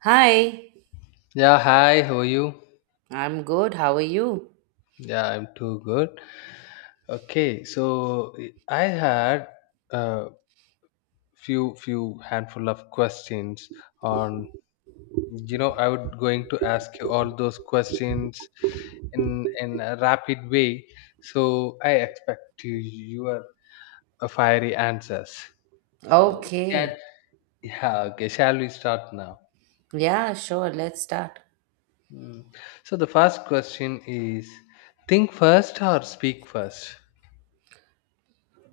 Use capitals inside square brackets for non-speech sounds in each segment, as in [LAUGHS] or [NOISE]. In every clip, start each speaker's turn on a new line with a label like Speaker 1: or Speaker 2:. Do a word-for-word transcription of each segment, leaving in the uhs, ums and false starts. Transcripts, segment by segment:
Speaker 1: Hi,
Speaker 2: Yeah, hi, how are you?
Speaker 1: I'm good. How are you?
Speaker 2: Yeah, I'm too good. Okay, so eh, I had a few few handful of questions on you know I would going to ask you all those questions in in a rapid way. So I expect you your uh, fiery answers. So can
Speaker 1: Okay.
Speaker 2: yeah, okay, shall we start now?
Speaker 1: Yeah, sure. Let's start.
Speaker 2: Mm. So the first question is think first or speak first?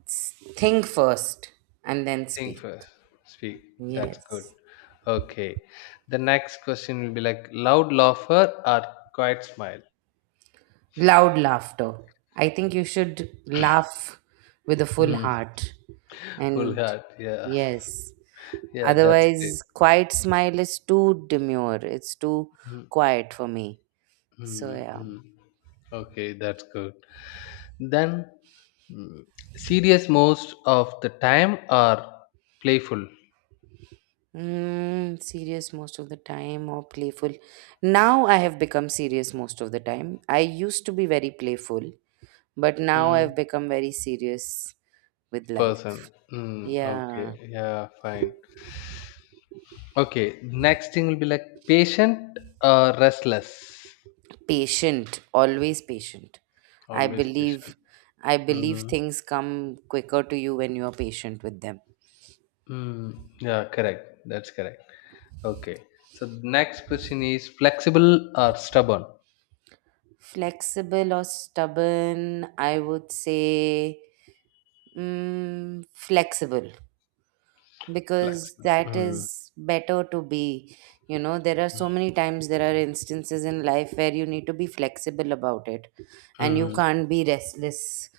Speaker 1: S- Think first and then
Speaker 2: Think
Speaker 1: speak.
Speaker 2: first, speak. That's good.
Speaker 1: Yes.
Speaker 2: Okay. The next question will be like loud laugher or quiet smile.
Speaker 1: Loud laughter. I think you should laugh with a full
Speaker 2: Mhm.
Speaker 1: heart.
Speaker 2: Full
Speaker 1: And
Speaker 2: heart. Yeah.
Speaker 1: yes,
Speaker 2: Yeah, that's it.
Speaker 1: otherwise, quiet smile is too demure. It's too
Speaker 2: Mm,
Speaker 1: quiet for me. So,
Speaker 2: mm,
Speaker 1: yeah.
Speaker 2: mm. Okay, that's good. Then, mm, serious most of the time or playful
Speaker 1: Mm, serious most of the time or playful. Now I have become serious most of the time. I used to be very playful, but now
Speaker 2: mm,
Speaker 1: I've become very serious with
Speaker 2: person.
Speaker 1: life.
Speaker 2: Mm,
Speaker 1: Yeah,
Speaker 2: okay. Yeah, fine. Okay. Next thing will be like patient or restless.
Speaker 1: patient, always patient. I
Speaker 2: Always patient.
Speaker 1: believe I believe
Speaker 2: Mm,
Speaker 1: things come quicker to you when you are patient with them.
Speaker 2: mm, yeah, correct. That's correct. Okay. So the next question is flexible or stubborn?
Speaker 1: Flexible or stubborn, I would say mm, flexible. Because
Speaker 2: Flexible.
Speaker 1: that
Speaker 2: Mm,
Speaker 1: is better to be. You know there are so many times there are instances in life where you need to be flexible about it, and you
Speaker 2: mm,
Speaker 1: can't be restless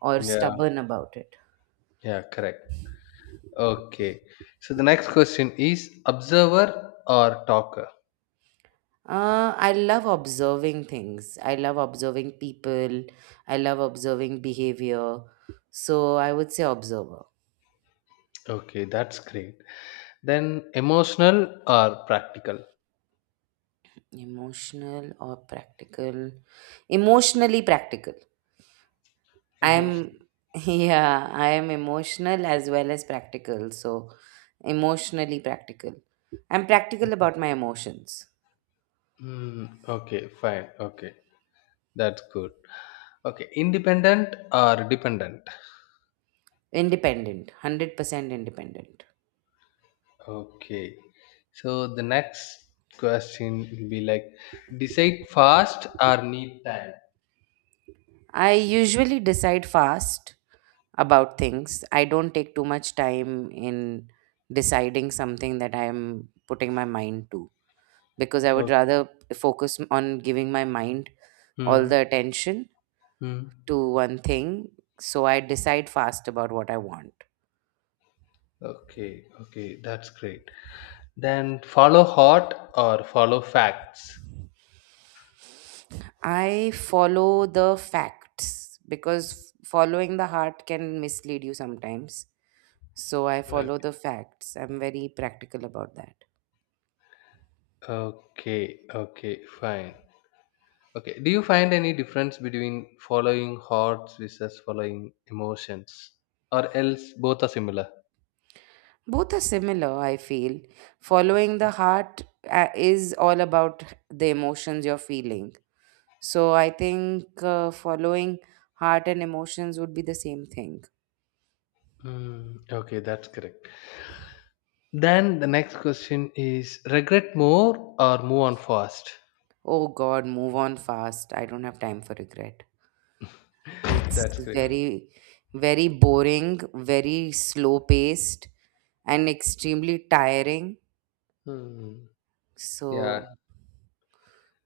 Speaker 1: or
Speaker 2: yeah,
Speaker 1: stubborn about it.
Speaker 2: yeah, correct. Okay. So the next question is observer or talker?
Speaker 1: uh, I love observing things. I love observing people. I love observing behavior. So I would say observer.
Speaker 2: Okay, that's great. Then emotional or practical?
Speaker 1: Emotional or practical? Emotionally practical. I'm
Speaker 2: Emotional.
Speaker 1: [LAUGHS] yeah, I am emotional as well as practical. So emotionally practical. I'm practical about my emotions.
Speaker 2: Mm, okay, fine. Okay, that's good. Okay, independent or dependent?
Speaker 1: Independent, one hundred percent independent.
Speaker 2: Okay. So the next question will be like decide fast or need time.
Speaker 1: I usually decide fast about things. I don't take too much time in deciding something that I am putting my mind to, because I would
Speaker 2: Okay.
Speaker 1: rather focus on giving my mind all
Speaker 2: Hmm.
Speaker 1: the attention
Speaker 2: Hmm.
Speaker 1: to one thing. So I decide fast about what I want.
Speaker 2: Okay. Okay. That's great. Then follow heart or follow facts.
Speaker 1: I follow the facts, because following the heart can mislead you sometimes. So I
Speaker 2: Okay.
Speaker 1: follow the facts. I'm very practical about that.
Speaker 2: Okay. Okay. Fine. Okay. Do you find any difference between following hearts versus following emotions, or else both are similar?
Speaker 1: Both are similar, I feel. Following the heart uh, is all about the emotions you're feeling. So I think uh, following heart and emotions would be the same thing.
Speaker 2: Hmm. Okay. That's correct. Then the next question is regret more or move on fast?
Speaker 1: Oh God, move on fast. I don't have time for regret. It's
Speaker 2: That's great.
Speaker 1: very, very boring, very slow paced, and extremely tiring.
Speaker 2: Hmm. Yeah.
Speaker 1: So,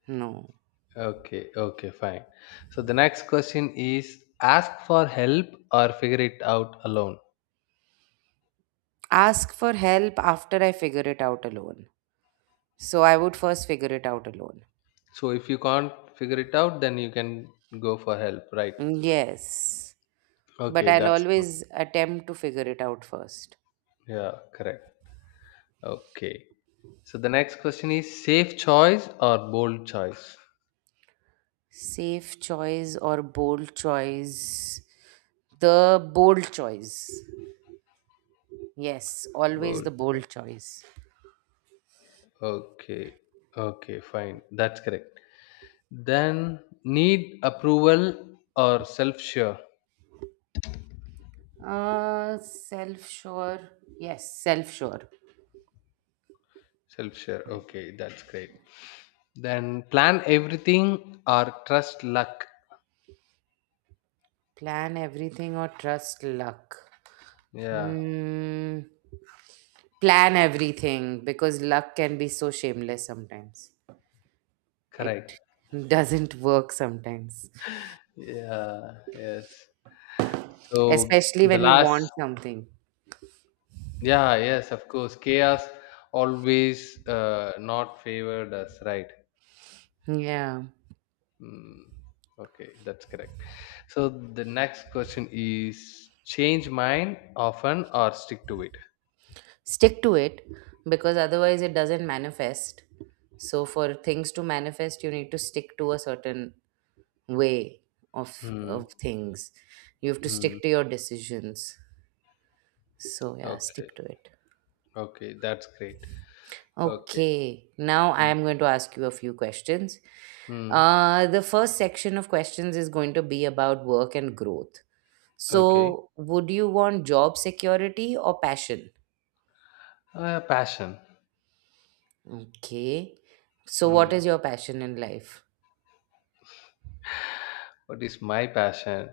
Speaker 1: no.
Speaker 2: Okay. Okay. Fine. So the next question is ask for help or figure it out alone.
Speaker 1: Ask for help after I figure it out alone. So, I would first figure it out alone.
Speaker 2: So if you can't figure it out, then you can go for help, right?
Speaker 1: Yes, but
Speaker 2: Okay.
Speaker 1: I'll
Speaker 2: That's good.
Speaker 1: always attempt to figure it out first.
Speaker 2: Yeah. Correct. Okay. So the next question is safe choice or bold choice?
Speaker 1: Safe choice or bold choice? The bold choice. Yes, always
Speaker 2: Bold.
Speaker 1: the bold choice.
Speaker 2: Okay. Okay. Fine. That's correct. Then need approval or self sure.
Speaker 1: Uh, self sure. Yes, self sure.
Speaker 2: Self sure. Okay, that's great. Then plan everything or trust luck.
Speaker 1: Plan everything or trust luck.
Speaker 2: Yeah,
Speaker 1: Hmm. Plan everything, because luck can be so shameless sometimes. It
Speaker 2: correct.
Speaker 1: [LAUGHS] doesn't work sometimes,
Speaker 2: Yeah, yes. So
Speaker 1: especially
Speaker 2: the
Speaker 1: when you
Speaker 2: last,
Speaker 1: want something.
Speaker 2: yeah, yes, of course. Chaos always uh, not favored us, right?
Speaker 1: Yeah.
Speaker 2: Mm, okay, that's correct. So the next question is change mind often or stick to it?
Speaker 1: Stick to it because otherwise it doesn't manifest. So, for things to manifest, you need to stick to a certain way of,
Speaker 2: Hmm.
Speaker 1: of things. You have to
Speaker 2: Hmm.
Speaker 1: stick to your decisions. So yeah,
Speaker 2: Okay.
Speaker 1: stick to it.
Speaker 2: Okay, that's great. Okay.
Speaker 1: Okay, now I
Speaker 2: Mm.
Speaker 1: am going to ask you a few questions.
Speaker 2: Mm.
Speaker 1: Uh, the first section of questions is going to be about work and growth.
Speaker 2: Okay.
Speaker 1: So, would you want job security or passion?
Speaker 2: Uh, passion.
Speaker 1: Okay. So, what
Speaker 2: Mm.
Speaker 1: is your passion in life?
Speaker 2: What is my passion?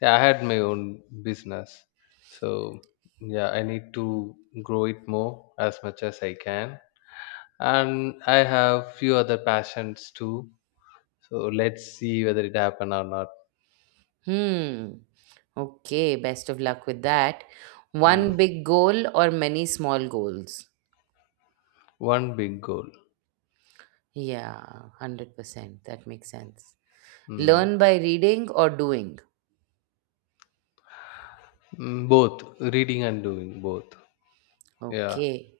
Speaker 2: Yeah, I had my own business. So, yeah, I need to grow it more as much as I can. And I have few other passions too. So, let's see whether it happen or not.
Speaker 1: Hmm. Okay, best of luck with that.
Speaker 2: Mm.
Speaker 1: One big goal or many small goals?
Speaker 2: One big goal.
Speaker 1: Yeah, one hundred percent. That makes sense.
Speaker 2: Mm.
Speaker 1: Learn by reading or doing?
Speaker 2: Mm, both reading and doing both. Yeah.
Speaker 1: Okay.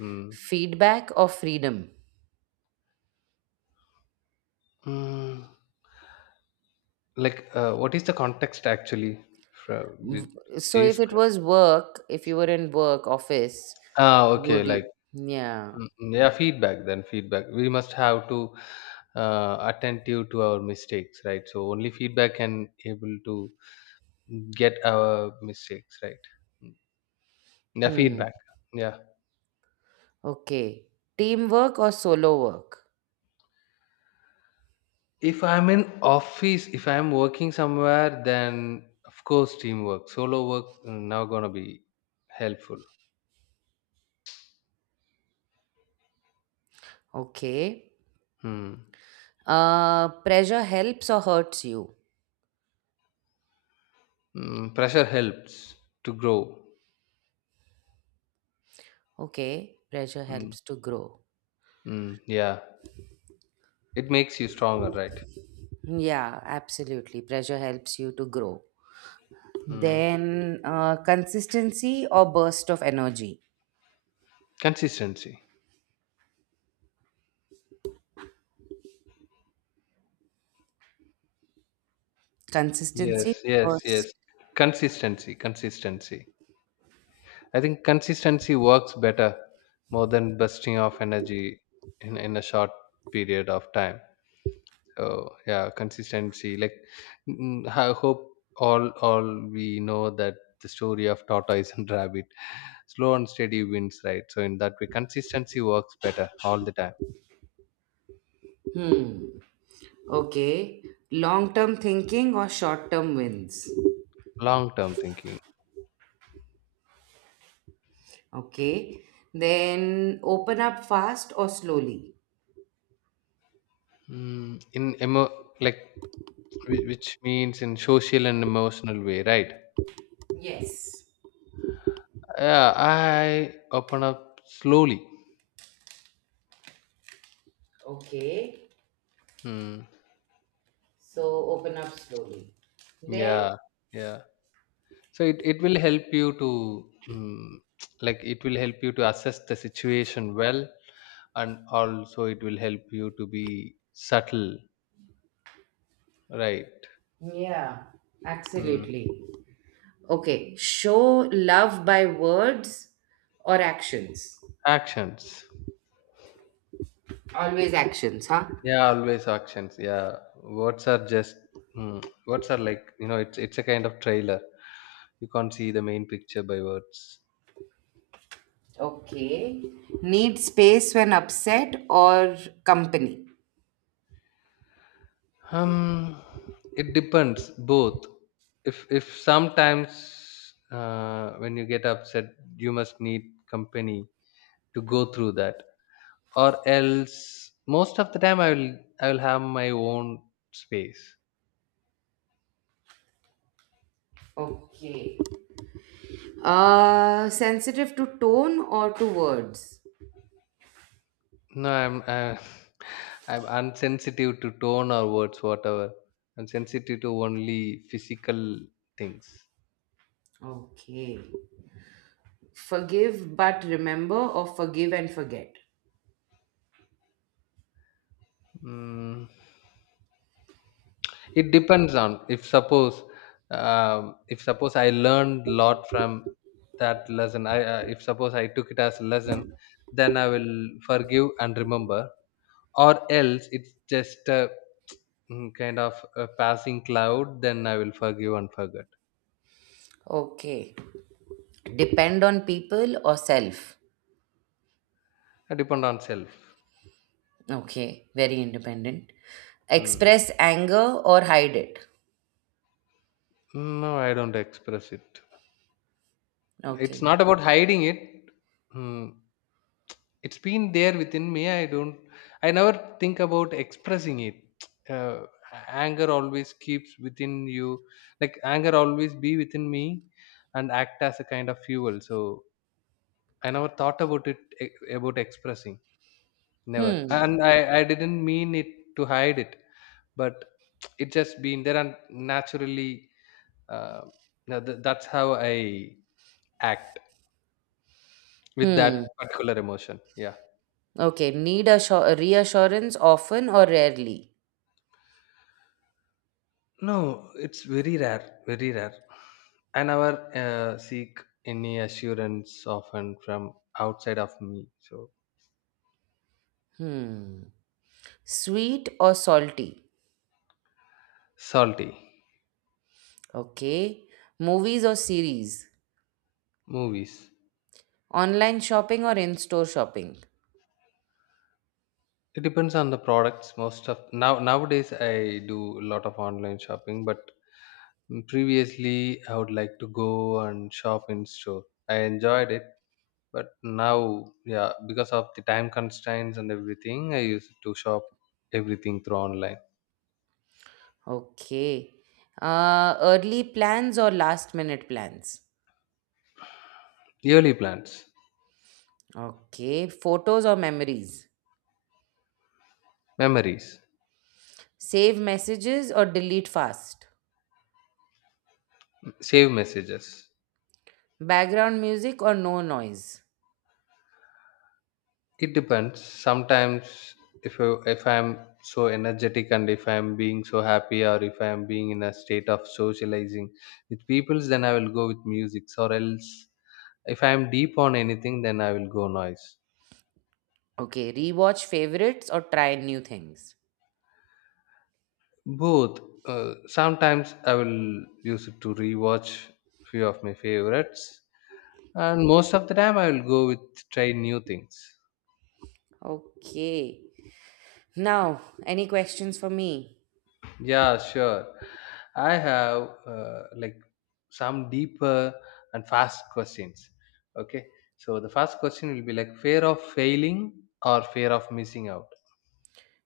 Speaker 2: Mm.
Speaker 1: Feedback or freedom?
Speaker 2: Mm. Like, uh, what is the context actually from with
Speaker 1: W- So
Speaker 2: these?
Speaker 1: if it
Speaker 2: que-
Speaker 1: was work, if you were in work office,
Speaker 2: Ah, okay.
Speaker 1: would you?
Speaker 2: Like,
Speaker 1: Yeah.
Speaker 2: mm, mm, yeah, feedback then feedback. We must have to uh, attentive to our mistakes, right? So only feedback can able to get our mistakes, right? Mm. Yeah,
Speaker 1: Hmm.
Speaker 2: feedback. Yeah.
Speaker 1: Okay. Teamwork or solo work?
Speaker 2: If I'm in office, if I'm working somewhere, then of course teamwork, solo work mm, now gonna be helpful.
Speaker 1: Okay.
Speaker 2: Hmm.
Speaker 1: Uh, pressure helps or hurts you?
Speaker 2: Mm, pressure helps to grow.
Speaker 1: Okay. Pressure
Speaker 2: Hmm,
Speaker 1: helps to grow.
Speaker 2: Mm, yeah, it makes you stronger, right?
Speaker 1: Yeah, absolutely. Pressure helps you to grow.
Speaker 2: Mm.
Speaker 1: Then uh, consistency or burst of energy?
Speaker 2: Consistency.
Speaker 1: Consistency,
Speaker 2: Yes, yes,
Speaker 1: burst.
Speaker 2: yes. Consistency, consistency. I think consistency works better more than bursting of energy in, in a short period of time. So yeah, consistency. Like mm, I hope all all we know that the story of tortoise and rabbit, slow and steady wins, right? So in that way, consistency works better all the time.
Speaker 1: Hmm. Okay. Long term thinking or short term wins.
Speaker 2: Long term thinking.
Speaker 1: Okay. Then open up fast or slowly.
Speaker 2: Mm, in emo like Whi which means in social and emotional way, right?
Speaker 1: Yes.
Speaker 2: Yeah, I open up slowly.
Speaker 1: Okay.
Speaker 2: Hmm.
Speaker 1: So open up slowly. Then,
Speaker 2: Yeah, yeah. So it, it will help you to mm, [TSK] like it will help you to assess the situation well, and also it will help you to be subtle, right?
Speaker 1: yeah,
Speaker 2: Hmm.
Speaker 1: absolutely. Okay. Show love by words or actions.
Speaker 2: Actions.
Speaker 1: Always actions, huh?
Speaker 2: Yeah, always actions. Yeah, words are just hmm, words are like you know it's it's a kind of trailer. You can't see the main picture by words.
Speaker 1: Okay. Need space when upset or company.
Speaker 2: Um, it depends both. If if sometimes uh, when you get upset, you must need company to go through that, or else most of the time I will I will have my own space.
Speaker 1: Okay. Uh, sensitive to tone or to words?
Speaker 2: No, I'm uh, [LAUGHS] I'm unsensitive to tone or words, whatever. I'm sensitive to only physical things.
Speaker 1: Okay. Forgive but remember, or forgive and forget?
Speaker 2: Mm. It depends on if suppose um, if suppose I learned lot from that lesson. I uh, if suppose I took it as a lesson, then I will forgive and remember. Or else it's just a mm, kind of a passing cloud. Then I will forgive and forget.
Speaker 1: Okay. Depend on people or self.
Speaker 2: I depend on self.
Speaker 1: Okay. Very independent.
Speaker 2: Mm.
Speaker 1: Express anger or hide it.
Speaker 2: No, I don't express it. It's
Speaker 1: Okay.
Speaker 2: not about hiding it. Mm. It's been there within me. I don't I never think about expressing it. [TSK] Uh, anger always keeps within you. Like anger always be within me and act as a kind of fuel. So I never thought about it e- about expressing. Never.
Speaker 1: Hmm.
Speaker 2: And I, I didn't mean it to hide it, but [TSK] it just been there and naturally uh, now th- that's how I act with that
Speaker 1: Hmm.
Speaker 2: particular emotion. Yeah.
Speaker 1: Okay. Need a reassurance often or rarely.
Speaker 2: No, it's very rare, very rare. I never uh, seek any assurance often from outside of me. So
Speaker 1: Hmm. Sweet or salty.
Speaker 2: salty
Speaker 1: Okay. Movies or series.
Speaker 2: movies.
Speaker 1: Online shopping or in store shopping?
Speaker 2: It depends on the products. Most of now nowadays I do a lot of online shopping, but previously I would like to go and shop in store. I enjoyed it, but now yeah, because of the time constraints and everything, I used to shop everything through online.
Speaker 1: Okay. Uh, early plans or last minute plans?
Speaker 2: Yearly plans,
Speaker 1: Okay. Photos or memories?
Speaker 2: memories.
Speaker 1: Save messages or delete fast?
Speaker 2: Save messages.
Speaker 1: Background music or no noise?
Speaker 2: It depends sometimes if I, if i'm so energetic and if I'm being so happy or if I'm being in a state of socializing with peoples then I will go with music, or else if I'm deep on anything then I will go noise.
Speaker 1: Okay. Rewatch favorites or try new things?
Speaker 2: Both. uh, sometimes I will use it to rewatch few of my favorites, and most of the time I will go with try new things.
Speaker 1: Okay. Now, any questions for me?
Speaker 2: Yeah, sure. I have uh, like some deeper and fast questions. Okay. So the first question will be like fear of failing or fear of missing out.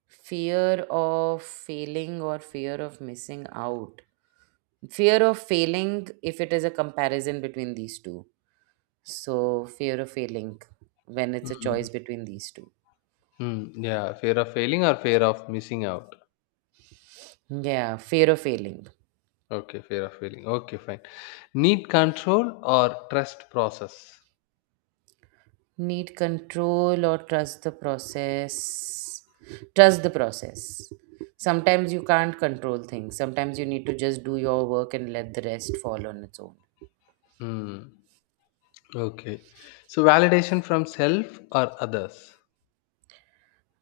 Speaker 1: Fear of failing or fear of missing out? Fear of failing, if it is a comparison between these two. So, fear of failing when it's a
Speaker 2: Mm.
Speaker 1: choice between these two.
Speaker 2: Mm, yeah, fear of failing or fear of missing out.
Speaker 1: Yeah, fear of failing.
Speaker 2: Okay, fear of failing. Okay, fine. Need control or trust process.
Speaker 1: Need control or trust the process. Trust the process. Sometimes you can't control things. Sometimes you need to just do your work and let the rest fall on its own.
Speaker 2: Mm, okay. So validation from self or others.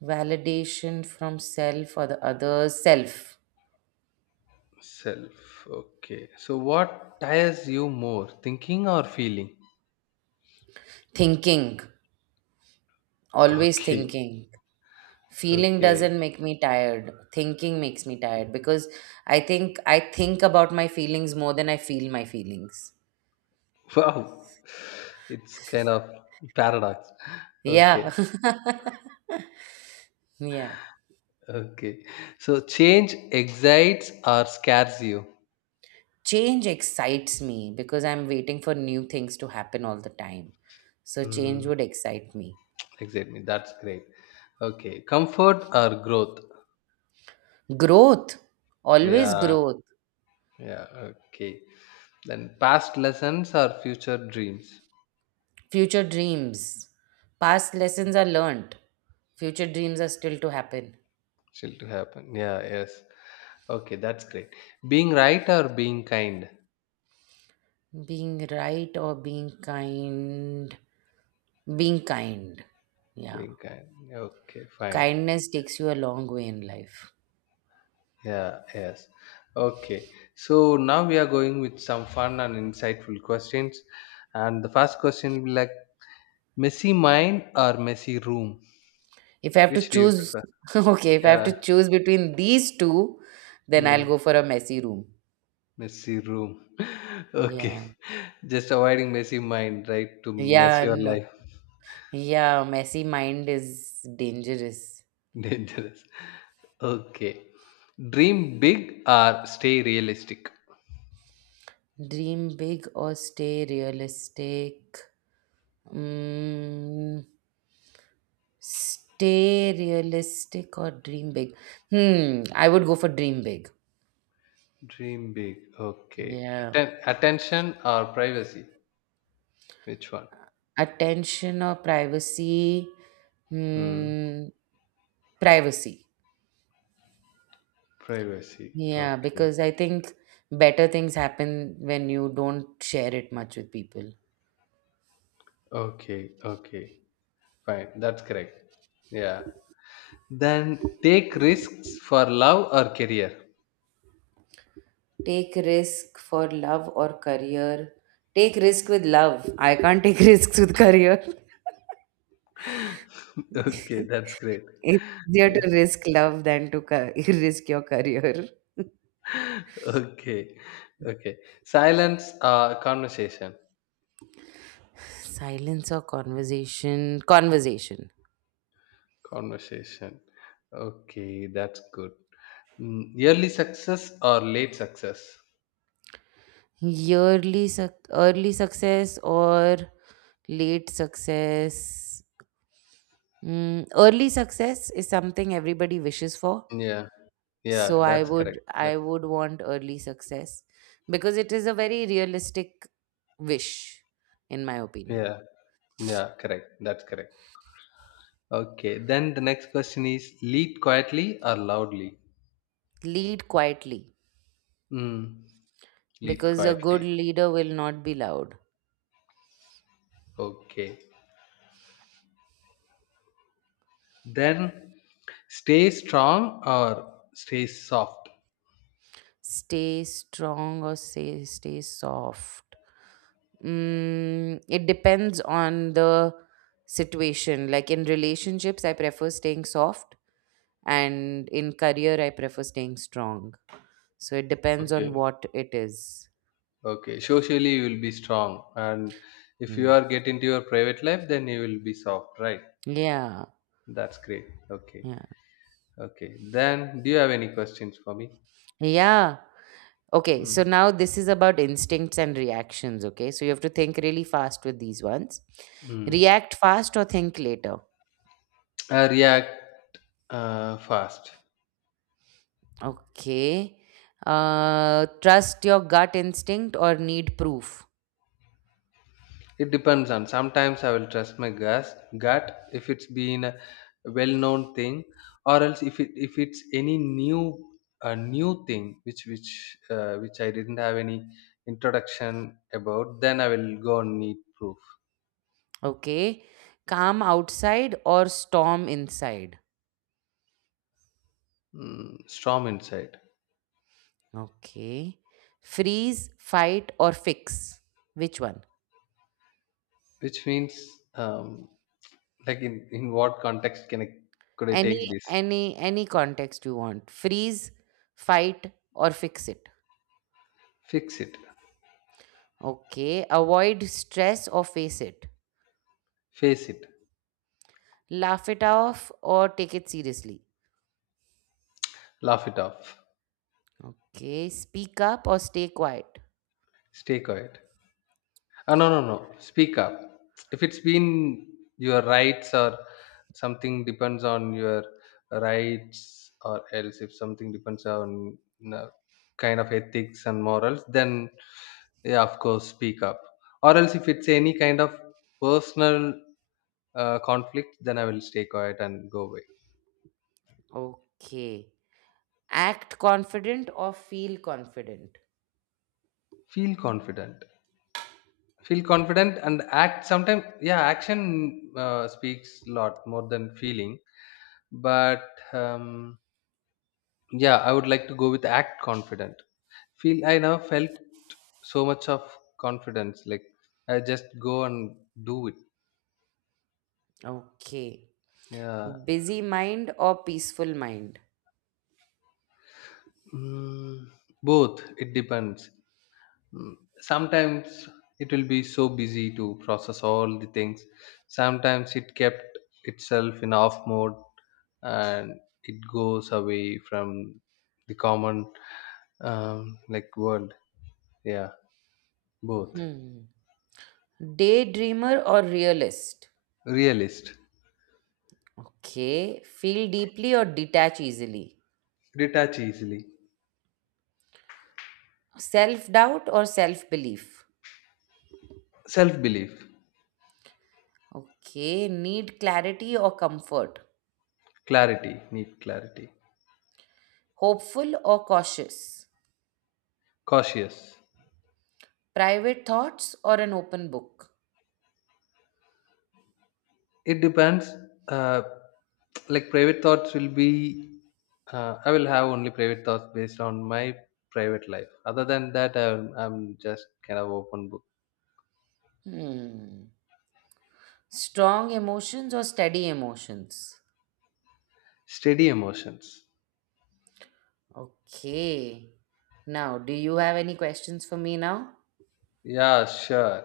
Speaker 1: Validation from self or the other self.
Speaker 2: Self. Okay. So what tires you more, thinking or feeling?
Speaker 1: Thinking. Always
Speaker 2: Okay,
Speaker 1: thinking. Feeling
Speaker 2: okay.
Speaker 1: doesn't make me tired. Thinking makes me tired, because i think i think about my feelings more than I feel my feelings.
Speaker 2: [LAUGHS] Wow. It's kind of paradox. Okay,
Speaker 1: Yeah, [LAUGHS] yeah,
Speaker 2: okay. So change excites or scares you?
Speaker 1: change excites me because I'm waiting for new things to happen all the time. So change
Speaker 2: Mm,
Speaker 1: would excite me.
Speaker 2: excite me. That's great. Okay. Comfort or growth?
Speaker 1: Growth, always
Speaker 2: Yeah,
Speaker 1: growth.
Speaker 2: yeah. Okay. Then past lessons or future dreams
Speaker 1: Future dreams. Past lessons are learned. Future dreams are still to happen.
Speaker 2: still to happen. Yeah, yes. Okay, that's great. Being right or being kind?
Speaker 1: Being right or being kind? Being kind, yeah.
Speaker 2: Being kind. Okay, fine.
Speaker 1: Kindness takes you a long way in life.
Speaker 2: Yeah, yes. Okay. So now we are going with some fun and insightful questions. And the first question will be like messy mind or messy room?
Speaker 1: If I have to
Speaker 2: Which do you
Speaker 1: choose,
Speaker 2: prefer?
Speaker 1: [LAUGHS] okay, if I have
Speaker 2: Yeah.
Speaker 1: to choose between these two, then I'll
Speaker 2: Hmm.
Speaker 1: go for a messy room.
Speaker 2: Messy room. [LAUGHS] Okay.
Speaker 1: Yeah.
Speaker 2: Just avoiding messy mind, right? To mess
Speaker 1: Yeah,
Speaker 2: your
Speaker 1: no.
Speaker 2: life.
Speaker 1: Yeah, messy mind is dangerous.
Speaker 2: [LAUGHS] Dangerous. Okay. Dream big or stay realistic?
Speaker 1: Dream big or stay realistic. Mm, Stay realistic or dream big. Hmm, I would go for dream big.
Speaker 2: Dream big. Okay.
Speaker 1: Yeah.
Speaker 2: Atten- attention or privacy? Which one?
Speaker 1: Attention or privacy.
Speaker 2: Hmm.
Speaker 1: Hmm. Privacy.
Speaker 2: Privacy.
Speaker 1: Yeah,
Speaker 2: Okay.
Speaker 1: because I think better things happen when you don't share it much with people.
Speaker 2: Okay, okay, fine. That's correct. Yeah. Then take risks for love or career.
Speaker 1: Take risk for love or career. Take risk with love. I can't take [LAUGHS] risks with career.
Speaker 2: [LAUGHS] Okay,
Speaker 1: [LAUGHS]
Speaker 2: that's great.
Speaker 1: It's easier
Speaker 2: Yeah.
Speaker 1: to risk love than to ca- [LAUGHS] risk your career. [LAUGHS]
Speaker 2: [LAUGHS] Okay, okay. Silence, uh, conversation.
Speaker 1: Silence or conversation? Conversation.
Speaker 2: Conversation. Okay, that's good. Mm, early success or late success?
Speaker 1: Yearly, suc early success or late success? Mm, early success is something everybody wishes for.
Speaker 2: Yeah,
Speaker 1: So
Speaker 2: yeah,
Speaker 1: I
Speaker 2: that's
Speaker 1: would
Speaker 2: correct.
Speaker 1: I
Speaker 2: That's
Speaker 1: would want early success, because it is a very realistic wish, in my opinion.
Speaker 2: yeah, yeah, correct. That's correct. Okay, then the next question is lead quietly or loudly?
Speaker 1: Lead quietly,
Speaker 2: Mm. Lead
Speaker 1: because a good
Speaker 2: quietly.
Speaker 1: leader will not be loud.
Speaker 2: Okay. Then stay strong or stay soft.
Speaker 1: Stay strong or say stay soft. Mm, it depends on the situation. Like in relationships, I prefer staying soft, and in career, I prefer staying strong. So it depends on
Speaker 2: Okay.
Speaker 1: what it is.
Speaker 2: Okay. Socially, you will be strong. And if you
Speaker 1: Mm.
Speaker 2: are get into your private life, then you will be soft, right?
Speaker 1: Yeah.
Speaker 2: That's great. Okay.
Speaker 1: Yeah.
Speaker 2: Okay. Then, do you have any questions for me?
Speaker 1: Yeah. Okay. So
Speaker 2: Mm.
Speaker 1: now this is about instincts and reactions. Okay. So you have to think really fast with these ones.
Speaker 2: Mm.
Speaker 1: React fast or think later.
Speaker 2: Uh, react uh, fast.
Speaker 1: Okay. Uh, trust your gut instinct or need proof.
Speaker 2: It depends on sometimes I will trust my gas gut if it's been a well known thing, or else if it if it's any new a new thing which which uh, which I didn't have any introduction about, then I will go and need proof.
Speaker 1: Okay. Calm outside or storm inside.
Speaker 2: mm, strong insight.
Speaker 1: Okay. Freeze, fight, or fix. Which one?
Speaker 2: Which means um, like in in what context can I could I take
Speaker 1: Any
Speaker 2: this.
Speaker 1: any any context you want. Freeze, fight or fix it.
Speaker 2: Fix it.
Speaker 1: Okay. Avoid stress or face it.
Speaker 2: Face it.
Speaker 1: Laugh it off or take it seriously.
Speaker 2: Laugh it off.
Speaker 1: Okay. Speak up or stay quiet.
Speaker 2: Stay quiet Uh, no, no, no. Speak up. If it's been your rights or something depends on your rights, or else if something depends on you kind of ethics and morals, then yeah, of course, speak up. Or else if it's any kind of personal uh, conflict, then I will stay quiet and go away.
Speaker 1: Okay. Act confident or feel confident.
Speaker 2: Feel confident. Feel confident and act. Sometimes, yeah, action uh, speaks a lot more than feeling. But um, yeah, I would like to go with act confident. Feel I never felt so much of confidence. Like I just go and do it.
Speaker 1: Okay.
Speaker 2: Yeah.
Speaker 1: Busy mind or peaceful mind.
Speaker 2: Mm, both. It depends. Mm, Sometimes it will be so busy to process all the things. Sometimes it kept itself in off mode and it goes away from the common um, like world. Yeah. Both.
Speaker 1: Hmm. Daydreamer or realist.
Speaker 2: Realist.
Speaker 1: Okay. Feel deeply or detach easily.
Speaker 2: Detach easily.
Speaker 1: Self doubt or self belief?
Speaker 2: Self belief.
Speaker 1: Okay. Need clarity or comfort?
Speaker 2: Clarity, need clarity.
Speaker 1: Hopeful or cautious?
Speaker 2: Cautious.
Speaker 1: Private thoughts or an open book?
Speaker 2: It depends, uh, like private thoughts will be uh, I will have only private thoughts based on my private life, other than that i'm, I'm just kind of open book.
Speaker 1: Hmm. Strong emotions or steady emotions?
Speaker 2: Steady emotions.
Speaker 1: Okay. Now, do you have any questions for me now?
Speaker 2: Yeah, sure.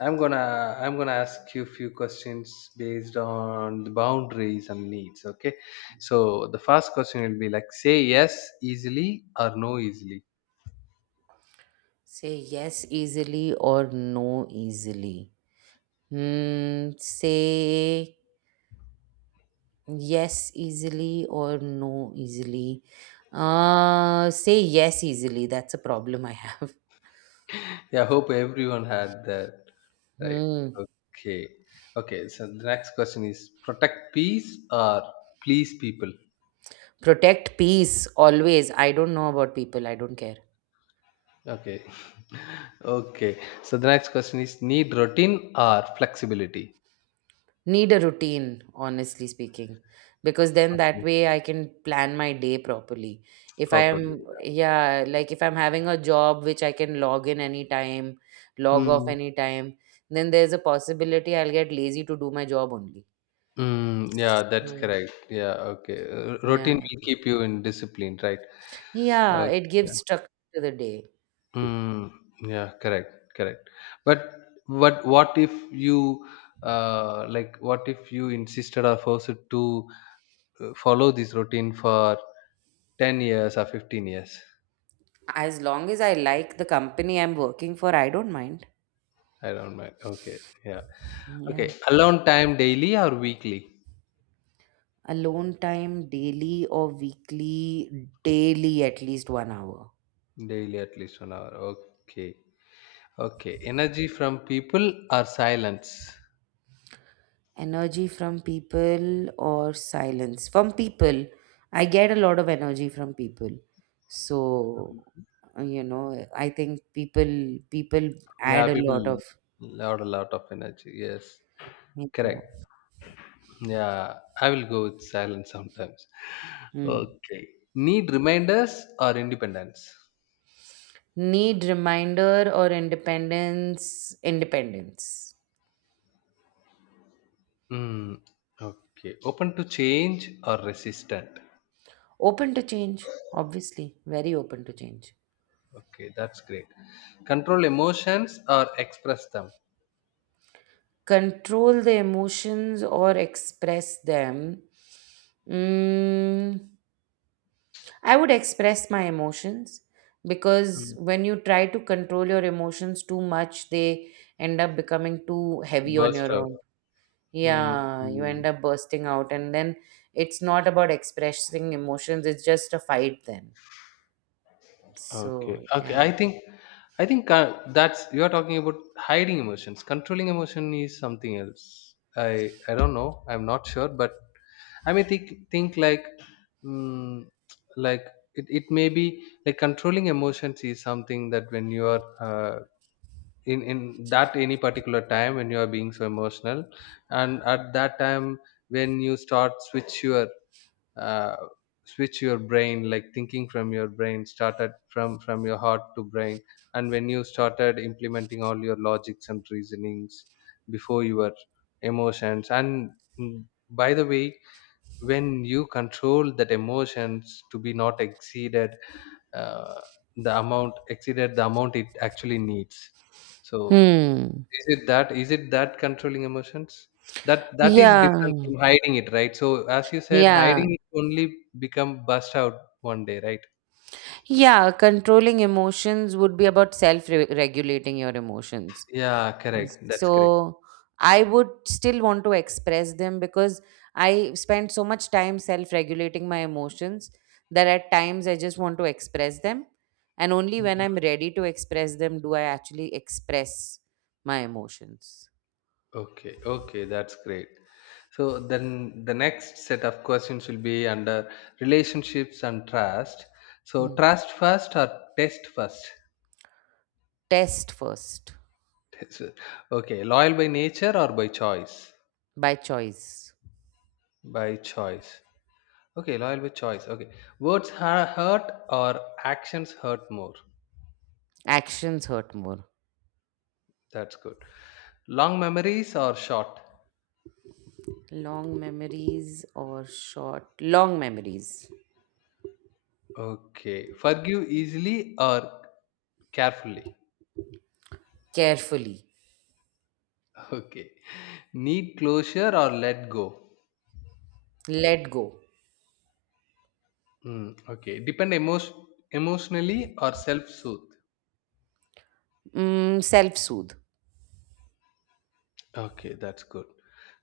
Speaker 2: I'm gonna i'm gonna ask you a few questions based on the boundaries and needs. Okay, so the first question will be like say yes easily or no easily.
Speaker 1: Say yes easily or no easily. Hmm. Say yes easily or no easily? Uh, say yes easily. That's a problem I have. [LAUGHS]
Speaker 2: Yeah, hope everyone had that. Right.
Speaker 1: Hmm.
Speaker 2: Okay. Okay. So the next question is protect peace or please people?
Speaker 1: Protect peace always. I don't know about people. I don't care.
Speaker 2: Okay. [LAUGHS] Okay. So the next question is need routine or flexibility?
Speaker 1: Need a routine, honestly speaking, because then that
Speaker 2: Okay.
Speaker 1: way I can plan my day properly. If I
Speaker 2: Properly.
Speaker 1: am, yeah, like if I'm having a job which I can log in anytime, log off
Speaker 2: Mm.
Speaker 1: anytime, then there's a possibility I'll get lazy to do my job only.
Speaker 2: Mm, yeah, that's
Speaker 1: So,
Speaker 2: correct. Yeah, okay. Uh,
Speaker 1: yeah.
Speaker 2: routine will keep you in discipline, right?
Speaker 1: Yeah,
Speaker 2: Uh,
Speaker 1: it
Speaker 2: yeah.
Speaker 1: gives structure to the day.
Speaker 2: Mm, yeah, correct, correct. But what what if you uh like what if you insisted or forced to uh, follow this routine for ten years or fifteen years.
Speaker 1: As long as I like the company I'm working for, I don't mind.
Speaker 2: I don't mind. Okay, yeah. Okay,
Speaker 1: Yeah.
Speaker 2: alone time daily or weekly.
Speaker 1: Alone time daily or weekly, daily at least one hour.
Speaker 2: Daily at least one hour. Okay. Okay, energy from people or silence.
Speaker 1: Energy from people or silence. From people, I get a lot of energy from people. So, uh, you know, I think people people
Speaker 2: Yeah,
Speaker 1: add a
Speaker 2: people,
Speaker 1: lot of
Speaker 2: lot a lot of energy, yes,
Speaker 1: you
Speaker 2: correct.
Speaker 1: know,
Speaker 2: Yeah, I will go with silence sometimes.
Speaker 1: hmm.
Speaker 2: Okay, need reminders or independence.
Speaker 1: Need reminder or independence, independence.
Speaker 2: mm, okay, open to change or resistant.
Speaker 1: Open to change, obviously, very open to change.
Speaker 2: Okay, that's great. Control emotions or express them.
Speaker 1: Control the emotions or express them. Mm, I would express my emotions, because
Speaker 2: Mm.
Speaker 1: when you try to control your emotions too much, they end up becoming too heavy on
Speaker 2: Burst
Speaker 1: your
Speaker 2: out.
Speaker 1: own.
Speaker 2: Mm,
Speaker 1: Yeah, you
Speaker 2: mm.
Speaker 1: end up bursting out, and then it's not about expressing emotions, it's just a fight then.
Speaker 2: Okay.
Speaker 1: So,
Speaker 2: Okay. I
Speaker 1: yeah.
Speaker 2: think I think uh, that's you are talking about hiding emotions. Controlling emotion is something else. I I don't know. I'm not sure, but I may think think like mm, like it, it may be like controlling emotions is something that when you are uh, in in that any particular time when you are being so emotional, and at that time when you start switch your uh, switch your brain like thinking from your brain started from from your heart to brain, and when you started implementing all your logics and reasonings before your emotions and mm, by the way, when you control that emotions to be not exceeded uh, the amount exceeded the amount it actually needs, so
Speaker 1: Hmm.
Speaker 2: is it that is it that controlling emotions? That that is different
Speaker 1: Yeah.
Speaker 2: from hiding it, right? So as you said,
Speaker 1: Yeah.
Speaker 2: hiding it only become bust out one day, right?
Speaker 1: Yeah, controlling emotions would be about self regulating your emotions.
Speaker 2: Yeah, correct. That's correct.
Speaker 1: So I would still want to express them, because I spend so much time self regulating my emotions that at times I just want to express them. And only when I'm
Speaker 2: Mhm.
Speaker 1: ready to express them do I actually express my emotions.
Speaker 2: Okay, okay, that's great. So then the next set of questions will be under relationships and trust. So
Speaker 1: Hmm.
Speaker 2: trust first or test first?
Speaker 1: Test first,
Speaker 2: [LAUGHS] Test first. Okay, loyal by nature or by choice?
Speaker 1: by choice.
Speaker 2: By choice. Okay, loyal with choice. Okay. Words ha- hurt or actions hurt more.
Speaker 1: Actions hurt more.
Speaker 2: That's good. Long memories or short?
Speaker 1: Long memories or short? Long memories.
Speaker 2: Okay. Forgive easily or carefully?
Speaker 1: Carefully.
Speaker 2: [LAUGHS] Okay. Need closure or let go?
Speaker 1: Let go.
Speaker 2: Mm, okay. Depend emo- emotionally or self soothe?
Speaker 1: Mm, Self soothe.
Speaker 2: Okay, that's good.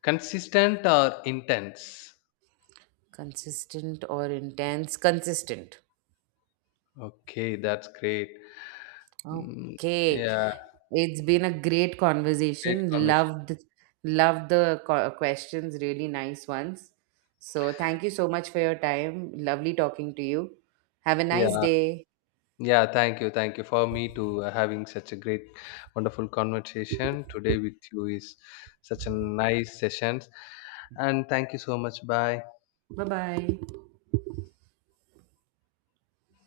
Speaker 2: Consistent or intense?
Speaker 1: Consistent or intense? Consistent.
Speaker 2: Okay, that's great. Mm,
Speaker 1: Okay.
Speaker 2: yeah,
Speaker 1: It's been a great
Speaker 2: great
Speaker 1: conversation.
Speaker 2: conversation.
Speaker 1: Loved, loved the co- questions. Really nice ones. So thank you so much for your time. Lovely talking to you. Have a nice
Speaker 2: Yeah.
Speaker 1: day.
Speaker 2: Yeah, thank you. Thank you for me to uh, having such a great, wonderful conversation today with you is such a nice sessions. And thank you so much. Bye.
Speaker 1: Bye bye.